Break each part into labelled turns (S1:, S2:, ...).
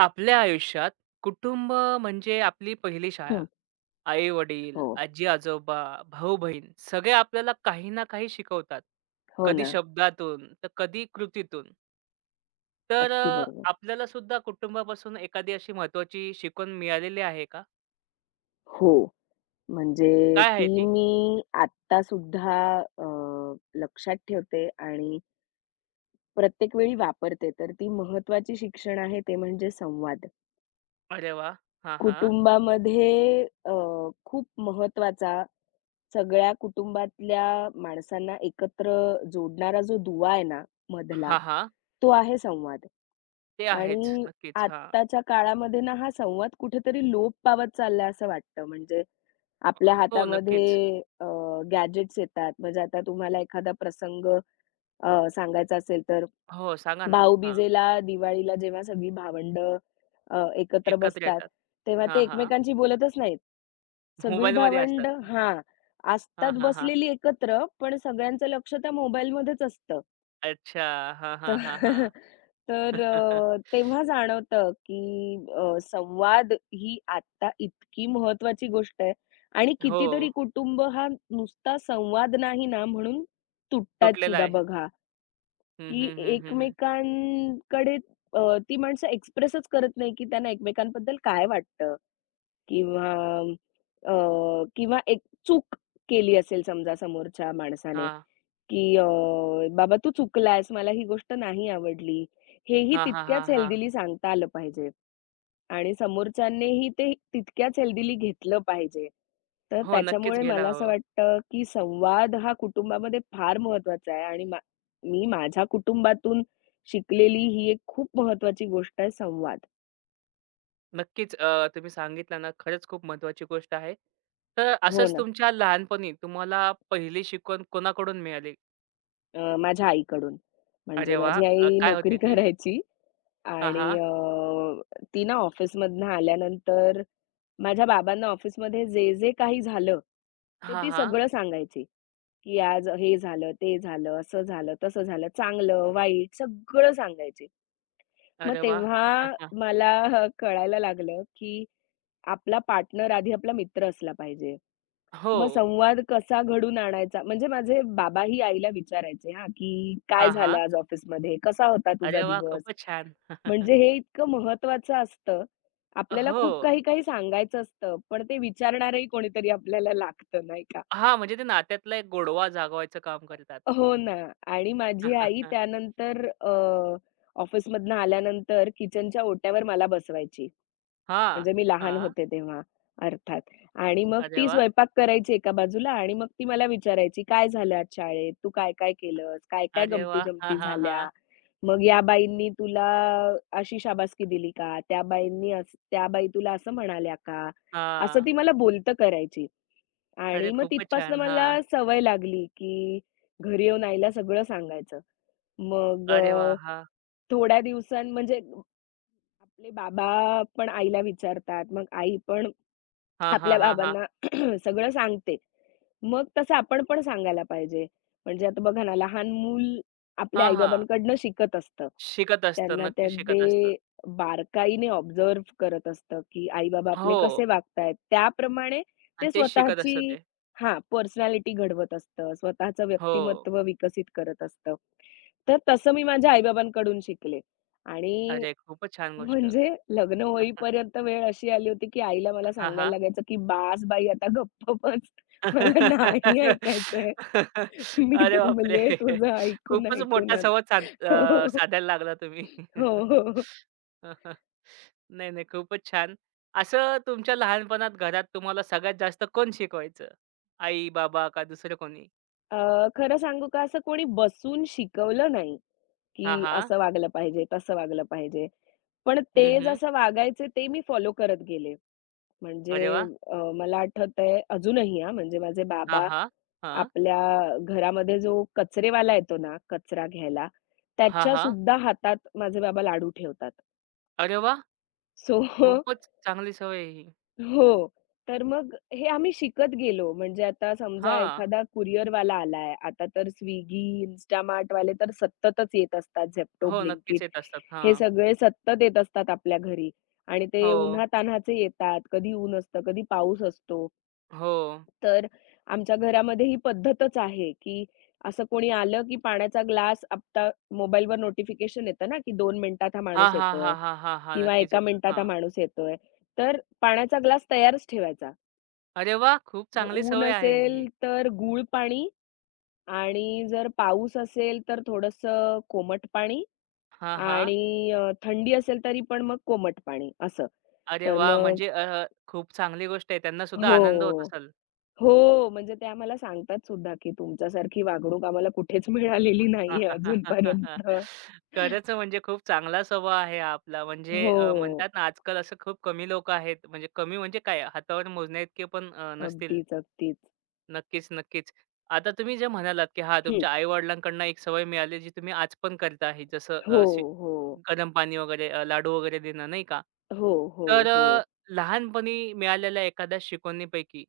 S1: आपल्या आयुष्यात कुटुंब म्हणजे आपली पहिली शाळा.
S2: हं.
S1: आई-वडील,
S2: हो,
S1: आजी-आजोबा, भाऊ-बहीण सगळे आपल्याला काही ना काही शिकवतात.
S2: हो
S1: कधी
S2: ना.
S1: शब्दातून, तर कधी कृतीतून. तर
S2: अगदी बरोबर.
S1: आपल्याला सुद्धा कुटुंबापासून एखादी अशी महत्त्वाची शिकवण मिळालेली आहे का?
S2: हो, म्हणजे
S1: काय आहे
S2: ती
S1: ती?
S2: मी आत्तासुद्धा अ, लक्षात ठेवते आणि प्रत्येक वेळी वापरते. तर ती महत्वाची शिक्षण आहे ते म्हणजे संवाद.
S1: अरे वाह! हां, हां.
S2: कुटुंबामध्ये अ, खूप महत्वाचा सगळ्या कुटुंबातल्या माणसांना एकत्र जोडणारा जो दुवा आहे ना मधला,
S1: हां, हां.
S2: तो आहे संवाद.
S1: ते आहेच.
S2: आणि
S1: नक्कीच. हां.
S2: आत्ताच्या काळामध्ये ना हा संवाद कुठेतरी लोप पावत चाललाय असं वाटतं. म्हणजे आपल्या
S1: हो, नक्कीच.
S2: हातामध्ये गॅजेट्स येतात. म्हणजे आता तुम्हाला एखादा प्रसंग सांगायचा असेल तर
S1: हो, सांगा ना. हां.
S2: भाऊबीजेला, दिवाळीला जेव्हा सगळी भावंडं एकत्र
S1: एकत्र
S2: बसतात,
S1: येतात.
S2: तेव्हा ते
S1: हां, हां.
S2: एकमेकांशी बोलतच नाहीत. सगळी
S1: मोबाईलमध्ये असतात.
S2: भावंडं हां,
S1: हां,
S2: असतात
S1: हां, हां.
S2: बसलेली एकत्र, पण सगळ्यांचं लक्ष त्या मोबाईलमध्येच असतं.
S1: अच्छा. हां,
S2: तर
S1: हां, हां, हां.
S2: तेव्हा जाणवतं, की संवाद ही आत्ता इतकी महत्वाची गोष्ट आहे आणि
S1: हो,
S2: कितीतरी कुटुंब हा नुसता संवाद नाही ना म्हणून तुटतात
S1: तुटलेला
S2: सुद्धा
S1: आहे.
S2: बघा,
S1: हं,
S2: की
S1: हं, हं, हं, हं.
S2: एकमेकांकडे अ, ती माणसं एक्सप्रेसच करत नाही, की त्यांना एकमेकांबद्दल काय वाटतं. किंवा अ, किंवा एक चूक केली असेल समजा समोरच्या माणसाने,
S1: हां.
S2: की "बाबा तू चुकलास, मला ही गोष्ट नाही आवडली." हेही
S1: हां, हां, हां,
S2: तितक्याच
S1: हां.
S2: हेल्दीली सांगता आलं पाहिजे आणि समोरच्यांनीही ते तितक्याच हेल्दीली घेतलं पाहिजे. तर
S1: हो, नक्कीच
S2: त्याच्यामुळे
S1: घ्यायला
S2: मला असं
S1: हवं.
S2: वाटतं, की संवाद हा कुटुंबामध्ये फार महत्त्वाचा आहे आणि मी माझ्या कुटुंबातून शिकलेली ही एक खूप महत्त्वाची गोष्ट आहे संवाद.
S1: नक्कीच तुम्ही सांगितलं ना, खरंच खूप महत्त्वाची गोष्ट आहे. तर
S2: हो
S1: असंच
S2: ना.
S1: तुमच्या लहानपणी तुम्हाला पहिली शिकवण कोणाकडून मिळाली?
S2: माझ्या आईकडून. म्हणजे
S1: अरे वाह!
S2: माझी आई
S1: काय
S2: नोकरी
S1: होती ती?
S2: करायची
S1: हां,
S2: आणि
S1: हां.
S2: ती ना ऑफिसमधनं आल्यानंतर माझ्या बाबांना ऑफिसमध्ये जे काही झालं, ते
S1: हां,
S2: ती
S1: हां.
S2: सगळं सांगायची, की आज हे झालं, ते झालं, असं झालं, तसं झालं, चांगलं, वाईट सगळं सांगायची. मग
S1: अरे वाह!
S2: तेव्हा मला कळायला लागलं, की आपला पार्टनर आधी आपला मित्र असला पाहिजे. मग
S1: हो.
S2: संवाद कसा घडून आणायचा? म्हणजे माझे बाबाही आईला विचारायचे हां, की "काय
S1: हां,
S2: झालं
S1: हां.
S2: आज ऑफिसमध्ये? कसा होता तुझा
S1: अरे वाह!
S2: दिवस?"
S1: खूपच छान.
S2: म्हणजे हे इतकं महत्त्वाचं असतं. आपल्याला
S1: हो.
S2: खूप काही-काही सांगायचं असतं, पण ते विचारणारही कोणीतरी आपल्याला लागतं, नाही का?
S1: हां, म्हणजे ते नात्यातला एक गोडवा जागवायचं काम करतात.
S2: हो ना. आणि माझी आई त्यानंतर ऑफिसमधनं आल्यानंतर किचनच्या ओट्यावर मला बसवायची.
S1: हां,
S2: म्हणजे मी लहान
S1: हां.
S2: होते तेव्हा अर्थात. आणि मग
S1: अरे
S2: ती
S1: वाह!
S2: स्वयंपाक करायची एका बाजूला आणि मग ती मला विचारायची, "काय झालं आज शाळेत? तू काय-काय केलंस? काय-काय
S1: अरे वा, हां,
S2: गमती-जमती
S1: हां, हां.
S2: झाल्या? मग या बाईंनी तुला अशी शाबासकी दिली का? त्या बाईंनी असं त्या बाई तुला असं म्हणाल्या का?" असं
S1: हां.
S2: ती मला बोलतं करायची.
S1: अरे
S2: आणि मग
S1: खूपच
S2: तिथपासनं
S1: छान.
S2: मला
S1: हां.
S2: सवय लागली, की घरी येऊन आईला सगळं सांगायचं. मग
S1: अरे वा,
S2: अ,
S1: हां.
S2: थोड्या दिवसां म्हणजे आपले बाबा पण आईला विचारतात. मग आई पण
S1: हां, हां,
S2: आपल्या
S1: हां, हां.
S2: बाबांना सगळं सांगते. मग तसं आपण पण सांगायला पाहिजे. म्हणजे आता बघा ना, लहान मूल आपल्या
S1: हां, हां.
S2: आई-बाबांकडनं शिकत असतं.
S1: शिकत असतं.
S2: त्यांना ते
S1: नक्की शिकत असतं.
S2: अगदी बारकाईने ऑब्झर्व्ह करत असतं, की आई-बाबा
S1: हो
S2: आपले कसे वागतायत. त्याप्रमाणे
S1: आणि
S2: ते
S1: तेच शिकत असतं
S2: स्वतःची
S1: ते.
S2: हां, पर्सनॅलिटी घडवत असतं. स्वतःचं
S1: हो.
S2: व्यक्तिमत्व विकसित करत असतं. तर तसं मी माझ्या आई शिकले आणि
S1: अरे खूपच छान गोष्ट.
S2: म्हणजे लग्न होईपर्यंत वेळ अशी आली होती, की आईला मला
S1: हां,
S2: सांगायला
S1: हां.
S2: लागायचं, की "बास बाई आता गप्प बस. मला नाही ऐकायचंय. मी
S1: अरे
S2: दमले
S1: बापरे!
S2: तुझं ऐकून
S1: खूपच मोठा
S2: ऐकूनच."
S1: संवाद
S2: हो. हो, हो.
S1: साधायला लागला तुम्ही.
S2: हो, हो, हो.
S1: हं, हं. नाही, नाही खूपच छान. असं तुमच्या लहानपणात घरात तुम्हाला सगळ्यात जास्त कोण शिकवायचं? आई, बाबा का दुसरं कोणी?
S2: खरं सांगू का असं कोणी बसून शिकवलं नाही,
S1: हा
S2: की
S1: हा
S2: असं वागलं पाहिजे, तसं वागलं पाहिजे. पण ते
S1: हं, हं.
S2: जसं वागायचे ते मी फॉलो करत गेले. म्हणजे
S1: अरे वाह!
S2: मला आठवतंय अजूनही हां, म्हणजे माझे
S1: हा
S2: बाबा
S1: हां. हां.
S2: आपल्या घरामध्ये जो कचरेवाला येतो ना, कचरा घ्यायला,
S1: हां,
S2: त्याच्या
S1: हां.
S2: सुद्धा हातात माझे बाबा लाडू ठेवतात.
S1: अरे वा
S2: सो
S1: खूपच चांगली सवय आहे ही.
S2: हो. तर मग हे आम्ही शिकत गेलो. म्हणजे आता समजा
S1: हा
S2: एखादा कुरिअरवाला आलाय, आता तर Swiggy, Instamartवाले तर सततच येत असतात. Zepto,
S1: हो, नक्कीच
S2: Blinkit
S1: येत असतात.
S2: हे
S1: हां.
S2: सगळे सतत येत असतात आपल्या घरी आणि ते
S1: हो,
S2: उन्हातान्हाचे येतात. कधी ऊन असतं, कधी पाऊस असतो.
S1: हो.
S2: तर आमच्या घरामध्ये ही पद्धतच आहे, की असं कोणी आलं, की पाण्याचा ग्लास आत्ता मोबाईलवर नोटिफिकेशन येतं ना, की 2 मिनिटात हा
S1: हां,
S2: माणूस
S1: हां, हां,
S2: येतोय
S1: हां, हां, हां.
S2: किंवा 1
S1: नक्कीच येतं.
S2: मिनिटात हा
S1: हां.
S2: माणूस येतोय. तर पाण्याचा ग्लास तयारच ठेवायचा.
S1: अरे वाह! खूप
S2: जर
S1: चांगली
S2: ऊन
S1: सवय आहे
S2: असेल
S1: ही.
S2: तर गूळ पाणी आणि जर पाऊस असेल तर थोडंसं कोमट पाणी
S1: हां, हां.
S2: आणि थंडी असेल तरी पण मग कोमट पाणी असं.
S1: अरे
S2: तर
S1: वाह!
S2: मग
S1: म्हणजे खूप चांगली गोष्ट आहे. त्यांना सुद्धा आनंद होत
S2: हो.
S1: असेल.
S2: हो, म्हणजे त्या मला सांगतात सुद्धा, की तुमच्यासारखी वागणूक आम्हाला कुठेच मिळालेली नाहीये अजूनपर्यंत.
S1: खरंच म्हणजे खूप चांगला स्वभाव आहे हा आपला. म्हणजे
S2: हो,
S1: म्हणतात ना, आजकाल असं खूप कमी लोकं आहेत. म्हणजे कमी म्हणजे काय हातावर मोजण्याइतके पण नसतील.
S2: अगदीच, अगदीच.
S1: नक्कीच, नक्कीच. आता तुम्ही जे म्हणालात, की हा,
S2: हं.
S1: तुमच्या आई-वडिलांकडनं एक सवय मिळाली जी तुम्ही आज पण करता आहे. जसं
S2: हो,
S1: शी
S2: हो.
S1: गरम पाणी वगैरे लाडू वगैरे देणं नाही का?
S2: हो, हो,
S1: तर
S2: हो.
S1: लहानपणी मिळालेल्या एखाद्या शिकवणीपैकी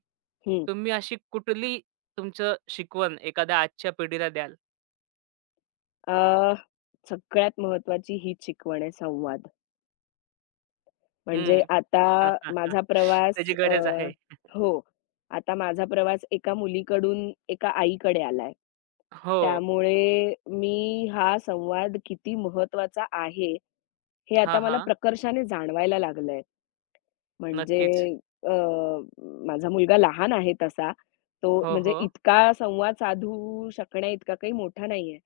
S2: हं.
S1: तुम्ही अशी कुठली तुमचं शिकवण एखाद्या आजच्या पिढीला द्याल?
S2: अ, सगळ्यात महत्त्वाची हीच शिकवण आहे संवाद. म्हणजे
S1: हं.
S2: आता माझा प्रवास
S1: त्याची
S2: अ,
S1: गरज आहे.
S2: हो. आता माझा प्रवास एका मुलीकडून एका आईकडे आलाय.
S1: हो.
S2: त्यामुळे मी हा संवाद किती महत्वाचा आहे, हे आता
S1: हां,
S2: मला
S1: हां.
S2: प्रकर्षाने जाणवायला लागलंय. म्हणजे
S1: नक्कीच.
S2: अ, माझा मुलगा लहान आहे तसा. तो
S1: हो,
S2: म्हणजे
S1: हो.
S2: इतका संवाद साधू शकण्या इतका काही मोठा नाहीये.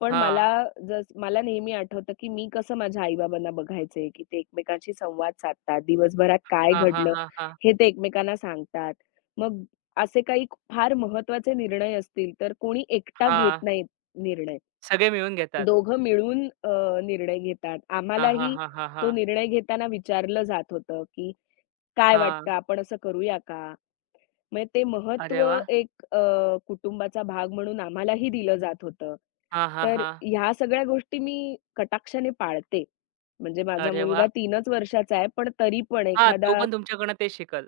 S2: पण मला
S1: हां.
S2: मला नेहमी आठवतं, की मी कसं माझ्या आई-बाबांना बघायचे, की ते एकमेकांशी संवाद साधतात. दिवसभरात काय
S1: हां, हां,
S2: घडलं
S1: हां, हां.
S2: हे ते एकमेकांना सांगतात. मग असे काही फार महत्त्वाचे निर्णय असतील, तर कोणी एकटा घेत
S1: हां.
S2: नाहीत निर्णय.
S1: सगळे मिळून घेतात.
S2: दोघं मिळून निर्णय घेतात.
S1: हां, हां,
S2: आम्हालाही
S1: हां, हां, हां.
S2: तो निर्णय घेताना विचारलं जात होतं, की "काय वाटतं
S1: हां.
S2: आपण असं करूया का?" म्हणजे ते महत्व
S1: अरे वाह!
S2: एक कुटुंबाचा भाग म्हणून आम्हालाही दिलं जात होतं.
S1: हां, हां,
S2: तर
S1: हां.
S2: ह्या सगळ्या गोष्टी मी कटाक्षाने पाळते. म्हणजे माझा
S1: अरे
S2: मुलगा
S1: वाह!
S2: तीनच वर्षाचा आहे, पण तरी पण
S1: हां, तो
S2: एखादा
S1: पण तुमच्याकडनं ते शिकल.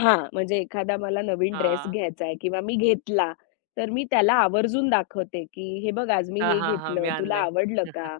S2: हां, म्हणजे एखादा मला नवीन ड्रेस
S1: हां.
S2: घ्यायचा आहे किंवा मी घेतला, तर मी त्याला आवर्जून दाखवते, की "हे बघ आज मी
S1: हां,
S2: हे
S1: हां, हां.
S2: घेतलं,
S1: मी
S2: तुला
S1: आणलंय.
S2: आवडलं का?"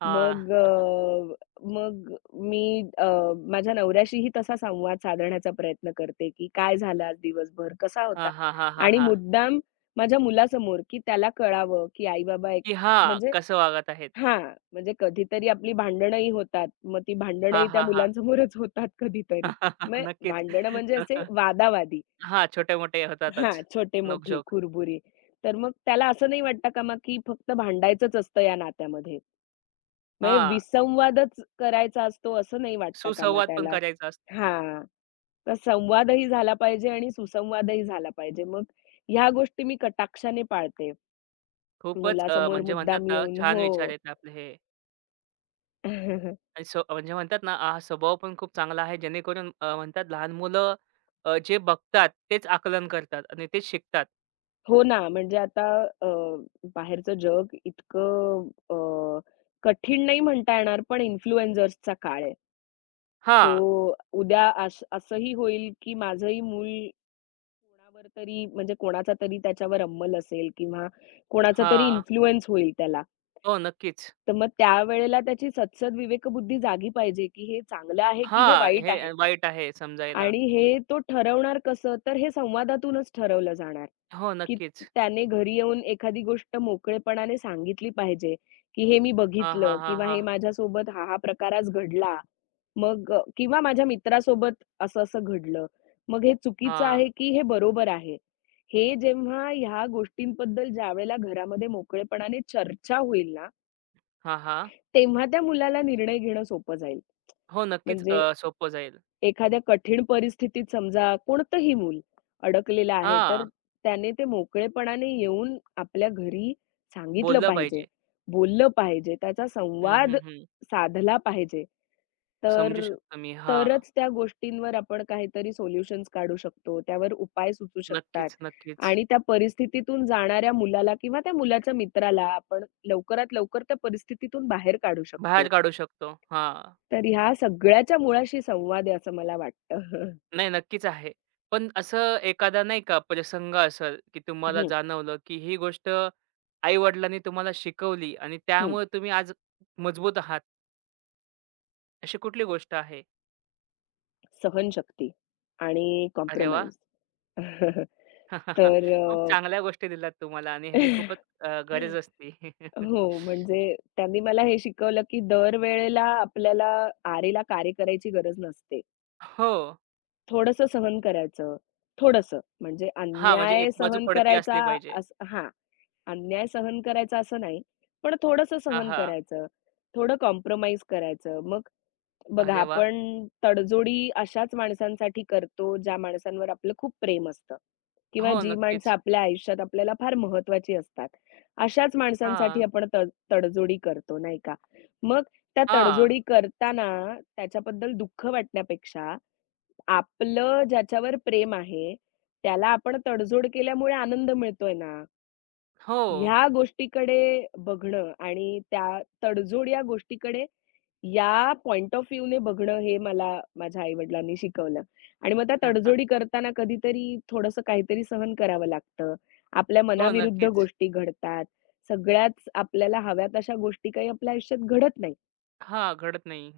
S1: हां.
S2: मग अ, मग मी अ, माझ्या नवऱ्याशीही तसा संवाद साधण्याचा प्रयत्न करते, की "काय झालं आज दिवसभर? कसा होता?"
S1: हां, हां, हां, हां,
S2: आणि
S1: हां.
S2: मुद्दाम माझ्या मुलासमोर, की त्याला कळावं, की आई-बाबा एक
S1: की हां,
S2: म्हणजे
S1: कसं वागत आहेत.
S2: हां, म्हणजे कधीतरी आपली भांडणंही होतात. मग ती
S1: हां,
S2: भांडणंही त्या
S1: हां, हां.
S2: मुलांसमोरच होतात कधीतरी. मग
S1: नक्कीच.
S2: भांडणं म्हणजे असे वादावादी
S1: हां, छोटे-मोठे
S2: हां,
S1: होतातच.
S2: छोटे-मोठे,
S1: नोकझोक.
S2: कुरबुरे. तर मग त्याला असं नाही वाटतं कामा, की फक्त भांडायचंच असतं या नात्यामध्ये. म्हणजे
S1: हां,
S2: विसंवादच करायचा असतो असं नाही वाटतं का मग
S1: सुसंवाद पण
S2: त्याला?
S1: करायचा असतो.
S2: हां. तर संवादही झाला पाहिजे आणि सुसंवादही झाला पाहिजे. मग ह्या गोष्टी मी कटाक्षाने पाळते.
S1: खूपच
S2: मुलासमोर
S1: म्हणजे म्हणतात
S2: मुद्दाम
S1: ना,
S2: येऊन
S1: छान
S2: हो.
S1: विचार आहेत आपले हे आणि स्व म्हणजे म्हणतात ना, हा स्वभाव पण खूप चांगला आहे. जेणेकरून म्हणतात लहान मुलं जे बघतात तेच आकलन करतात आणि तेच शिकतात.
S2: हो ना, अ, बाहेरचं जग इतकं कठीण नाही म्हणता येणार, पण इन्फ्लुएन्झर्सचा काळ आहे. सो
S1: हां.
S2: उद्या असंही होईल, की माझंही मूल कोणावर तरी म्हणजे कोणाचा तरी त्याच्यावर अंमल असेल किंवा कोणाचा तरी
S1: हां.
S2: इन्फ्लुअन्स होईल त्याला.
S1: हो, नक्कीच.
S2: तर मग त्यावेळेला त्याची सदसद विवेकबुद्धी जागी पाहिजे, की हे चांगलं आहे, की हे
S1: हां,
S2: वाईट
S1: हे
S2: आहे.
S1: वाईट आहे समजायला.
S2: आणि हे तो ठरवणार कसं? तर हे संवादातूनच ठरवलं जाणार,
S1: हो,
S2: की
S1: नक्कीच.
S2: त्याने घरी येऊन एखादी गोष्ट मोकळेपणाने सांगितली पाहिजे, की हे मी
S1: हा हां,
S2: बघितलं
S1: हां,
S2: किंवा हे
S1: हां.
S2: माझ्यासोबत हा प्रकार आज घडला. किंवा माझ्या मित्रासोबत असं-असं घडलं. मग हे चुकीचं
S1: हां.
S2: आहे, की हे बरोबर आहे? हे जेव्हा ह्या गोष्टींबद्दल ज्यावेळेला घरामध्ये मोकळेपणाने चर्चा होईल ना,
S1: हां, हां.
S2: तेव्हा त्या मुलाला निर्णय घेणं सोपं जाईल.
S1: हो, नक्कीच
S2: म्हणजे
S1: सोपं जाईल.
S2: एखाद्या कठीण परिस्थितीत समजा कोणतंही मूल अडकलेलं आहे, तर
S1: हां,
S2: त्याने ते मोकळेपणाने येऊन आपल्या घरी सांगितलं
S1: बोललं
S2: पाहिजे,
S1: पाहिजे.
S2: बोललं पाहिजे, त्याचा
S1: हं,
S2: संवाद
S1: हं, हं.
S2: साधला पाहिजे.
S1: समजू
S2: तर
S1: शकतो मी. हां.
S2: तरच त्या गोष्टींवर आपण काहीतरी सोल्युशन्स काढू शकतो, त्यावर उपाय सुचू शकतात
S1: नक्कीच, नक्कीच.
S2: आणि त्या परिस्थितीतून जाणाऱ्या मुलाला किंवा त्या मुलाच्या मित्राला आपण लवकरात लवकर त्या परिस्थितीतून बाहेर काढू शकतो.
S1: बाहेर काढू शकतो. हां.
S2: तर ह्या सगळ्याच्या मुळाशी संवाद आहे असं मला वाटतं.
S1: नाही, नक्कीच आहे. पण असं एखादा नाही का प्रसंग असेल, की तुम्हाला
S2: हं,
S1: जाणवलं, की ही गोष्ट आई-वडिलांनी तुम्हाला शिकवली आणि
S2: हं.
S1: त्यामुळे तुम्ही आज मजबूत आहात. अशी कुठली गोष्ट आहे?
S2: सहनशक्ती आणि
S1: अरे वाह!
S2: कॉम्प्रोमाईज. तर अ,
S1: खूप चांगल्या गोष्टी दिल्यात तुम्हाला आणि ह्याची खूपच गरज असते.
S2: हो, म्हणजे त्यांनी मला हे शिकवलं, की दरवेळेला आपल्याला आरेला कार्य करायची गरज नसते.
S1: हो.
S2: थोडंसं सहन करायचं. थोडंसं म्हणजे
S1: हां, म्हणजे एक
S2: अन्याय
S1: बाजू
S2: सहन
S1: पडती
S2: करायचा
S1: असली पाहिजे.
S2: असं हां, अन्याय सहन करायचा असं नाही, पण थोडंसं
S1: हां,
S2: सहन
S1: हां.
S2: करायचं. थोडं कॉम्प्रोमाईज करायचं. मग बघा
S1: अरे वाह!
S2: आपण तडजोडी अशाच माणसांसाठी करतो, ज्या माणसांवर आपलं खूप प्रेम असतं किंवा
S1: हो,
S2: जी माणसं
S1: नक्कीच.
S2: आपल्या आयुष्यात आपल्याला फार महत्त्वाची असतात. अशाच माणसांसाठी
S1: हां,
S2: आपण तडजोडी करतो, नाही का? मग त्या
S1: हां.
S2: तडजोडी करताना त्याच्याबद्दल दुःख वाटण्यापेक्षा आपलं ज्याच्यावर प्रेम आहे, त्याला आपण तडजोड केल्यामुळे आनंद मिळतोय ना,
S1: हो.
S2: ह्या गोष्टीकडे बघणं आणि त्या तडजोड या गोष्टीकडे या पॉइंट ऑफ व्ह्यूने बघणं हे मला माझ्या आई-वडिलांनी शिकवलं. आणि मग त्या तडजोडी करताना कधीतरी थोडंसं काहीतरी सहन करावं लागतं. आपल्या
S1: हो,
S2: मनाविरुद्ध
S1: नक्कीच.
S2: गोष्टी घडतात. सगळ्याच आपल्याला हव्या तशा गोष्टी काही आपल्या आयुष्यात घडत नाही.
S1: हां, घडत नाही.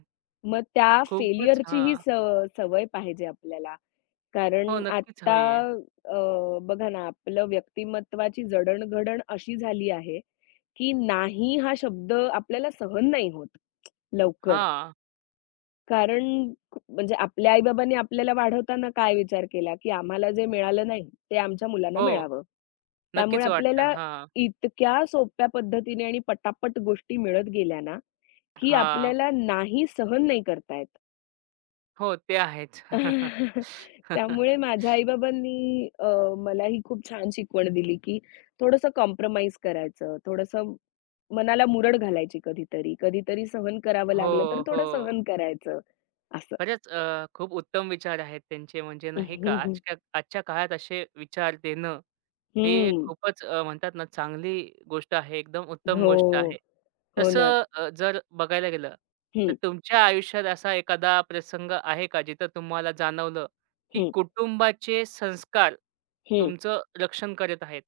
S2: मग त्या
S1: खूपच
S2: फेल्युअरचीही
S1: हां.
S2: सवय पाहिजे आपल्याला.
S1: हो,
S2: कारण
S1: नक्कीच
S2: आत्ता
S1: हवी आहे.
S2: बघा ना, आपलं व्यक्तिमत्त्वाची जडण-घडण अशी झाली आहे, की "नाही" हा शब्द आपल्याला सहन नाही होत लवकर.
S1: हां.
S2: कारण म्हणजे आपल्या आई-बाबांनी आपल्याला वाढवताना काय विचार केला, की आम्हाला जे मिळालं नाही, ते आमच्या मुलांना
S1: हो,
S2: मिळावं. त्यामुळे
S1: नक्कीच वाटतं.
S2: आपल्याला
S1: हां,
S2: इतक्या सोप्या पद्धतीने आणि पटापट गोष्टी मिळत गेल्या ना, की
S1: हां.
S2: आपल्याला "नाही" सहन नाही करता येत.
S1: हो, ते आहेच.
S2: त्यामुळे माझ्या आई-बाबांनी अ, मला ही खूप छान शिकवण दिली, की थोडंसं कॉम्प्रोमाईज करायचं, थोडंसं मनाला मुरड घालायची कधीतरी. कधीतरी सहन करावं
S1: हो,
S2: लागलं, तर थोडं
S1: हो.
S2: सहन करायचं असं.
S1: खरंच खूप उत्तम विचार आहेत त्यांचे म्हणजे नाही का आजच्या आजच्या काळात असे विचार देणं हे
S2: हं.
S1: खूपच म्हणतात ना चांगली गोष्ट आहे. एकदम उत्तम
S2: हो.
S1: गोष्ट आहे.
S2: हो ना.
S1: तसं जर बघायला गेलं तर
S2: हं,
S1: तुमच्या आयुष्यात असा एखादा प्रसंग आहे का जिथं तुम्हाला जाणवलं, की
S2: हं,
S1: कुटुंबाचे संस्कार
S2: हं.
S1: तुमचं रक्षण करत आहेत?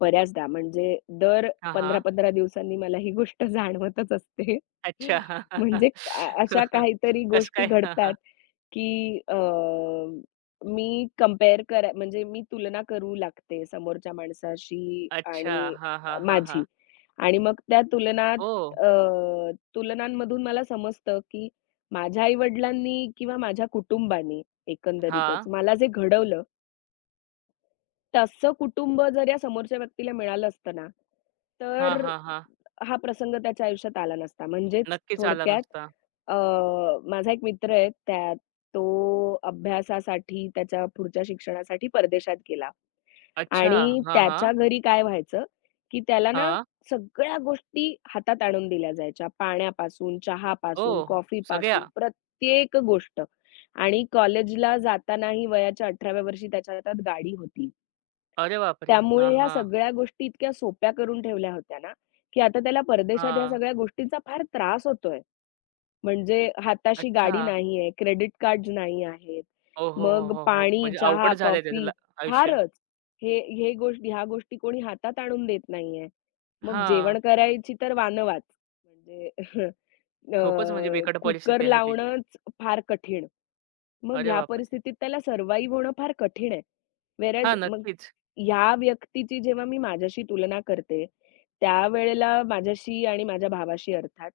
S2: बऱ्याचदा म्हणजे दर
S1: हां, हां.
S2: 15-15 दिवसांनी मला ही गोष्ट जाणवतच असते.
S1: अच्छा.
S2: अशा काहीतरी
S1: कसं
S2: गोष्टी
S1: काय? हां,
S2: घडतात,
S1: हां.
S2: की अ, मी कंपेअर करा म्हणजे मी तुलना करू लागते समोरच्या माणसाशी
S1: अच्छा.
S2: आणि
S1: हां, हां, हां, हां.
S2: माझी. आणि मग
S1: हो.
S2: अ, तुलनांमधून मला समजतं, की माझ्या आई-वडिलांनी किंवा माझ्या कुटुंबाने एकंदरीतच
S1: हां.
S2: मला जे घडवलं, तसं कुटुंब जर या समोरच्या व्यक्तीला मिळालं असतं ना,
S1: हां,
S2: तर
S1: हां, हां.
S2: हा प्रसंग त्याच्या आयुष्यात आला नसता.
S1: नक्कीच आला नसता.
S2: अ, माझा एक मित्र आहे, तो अभ्यासासाठी त्याच्या पुढच्या शिक्षणासाठी परदेशात गेला
S1: अच्छा.
S2: आणि
S1: हां, हां.
S2: त्याच्या घरी काय व्हायचं, की त्याला ना
S1: हां.
S2: सगळ्या गोष्टी हातात आणून दिल्या जायच्या. पाण्यापासून, चहापासून,
S1: ओह!
S2: कॉफीपासून
S1: सगळ्या?
S2: प्रत्येक गोष्ट आणि कॉलेजला जातानाही वयाच्या 18व्या वर्षी त्याच्या हातात गाडी होती.
S1: अरे बापरे! हां,
S2: त्यामुळे ह्या
S1: हां.
S2: सगळ्या गोष्टी इतक्या सोप्या करून ठेवल्या होत्या ना, की आता त्याला परदेशात ह्या
S1: हां.
S2: सगळ्या गोष्टींचा फार त्रास होतोय. म्हणजे हाताशी
S1: अच्छा.
S2: गाडी नाही आहे, क्रेडिट कार्ड्स नाही आहेत.
S1: ओ, हो, हो,
S2: मग
S1: हो, हो.
S2: पाणी,
S1: म्हणजे
S2: चहा,
S1: अवघड झालंय त्याचं
S2: कॉफी
S1: ला- आयुष्य.
S2: फारच. हे हे गोष्टी ह्या गोष्टी कोणी हातात आणून देत नाहीये. मग
S1: हां.
S2: जेवण करायची तर वानवाच. म्हणजे अ,
S1: खूपच म्हणजे बिकट
S2: कुकर
S1: परिस्थिती आहे त्याची.
S2: लावणंच फार कठीण. मग
S1: अरे
S2: ह्या
S1: बापरे!
S2: परिस्थितीत त्याला सर्व्हाईव्ह होणं फार कठीण आहे. व्हेअर
S1: हां,
S2: मग
S1: नक्कीच.
S2: ह्या व्यक्तीची जेव्हा मी माझ्याशी तुलना करते, त्यावेळेला माझ्याशी आणि माझ्या भावाशी अर्थात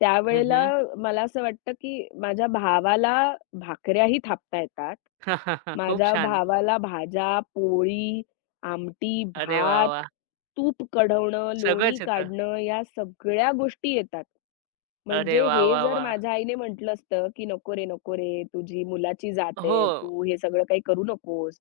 S2: त्यावेळेला
S1: हं,
S2: मला असं वाटतं, की माझ्या भावाला भाकऱ्याही थापता येतात.
S1: खूप
S2: माझ्या
S1: छान.
S2: भावाला भाज्या, पोळी, आमटी,
S1: अरे वाह,
S2: भात,
S1: वाह!
S2: तूप कढवणं, लोणी
S1: सगळंच येतं.
S2: काढणं या सगळ्या गोष्टी येतात.
S1: अरे
S2: म्हणजे
S1: वाह,
S2: हे
S1: वाह,
S2: जर
S1: वाह!
S2: माझ्या आईने म्हटलं असतं, की "नको रे, नको रे, तुझी मुलाची जात आहे.
S1: हो.
S2: तू हे सगळं काही करू नकोस.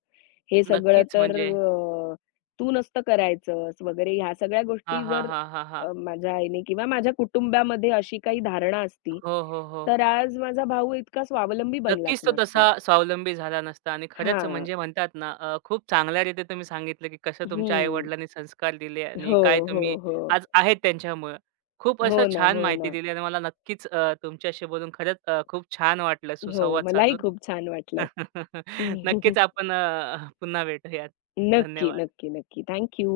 S2: हे सगळं
S1: नक्कीच
S2: तर
S1: म्हणजे.
S2: अ, तू नसतं करायचंस" वगैरे ह्या सगळ्या
S1: हां,
S2: गोष्टी
S1: हां,
S2: जर
S1: हां, हां, हां.
S2: माझ्या आईने किंवा माझ्या कुटुंबामध्ये अशी काही धारणा असती,
S1: हो, हो, हो.
S2: तर आज माझा भाऊ इतका स्वावलंबी बनलाच
S1: नक्कीच तो तसा
S2: नसता.
S1: स्वावलंबी झाला नसता आणि खरंच
S2: हां.
S1: म्हणजे म्हणतात ना खूप चांगल्यारीती तुम्ही सांगितलं, की कसं तुमच्या
S2: हं.
S1: आई-वडिलांनी संस्कार दिले आणि
S2: हो,
S1: काय
S2: हो,
S1: तुम्ही
S2: हो.
S1: आज आहेत त्यांच्यामुळं. खूप असं
S2: हो ना,
S1: छान
S2: हो
S1: माहिती
S2: ना.
S1: दिली आणि मला नक्कीच तुमच्याशी बोलून खरंच खूप छान वाटलं
S2: हो,
S1: सुसंवाद
S2: मलाही
S1: साधून.
S2: खूप छान वाटलं.
S1: नक्कीच आपण पुन्हा भेटूयात.
S2: नक्की,
S1: धन्यवाद.
S2: नक्की, नक्की. Thank you.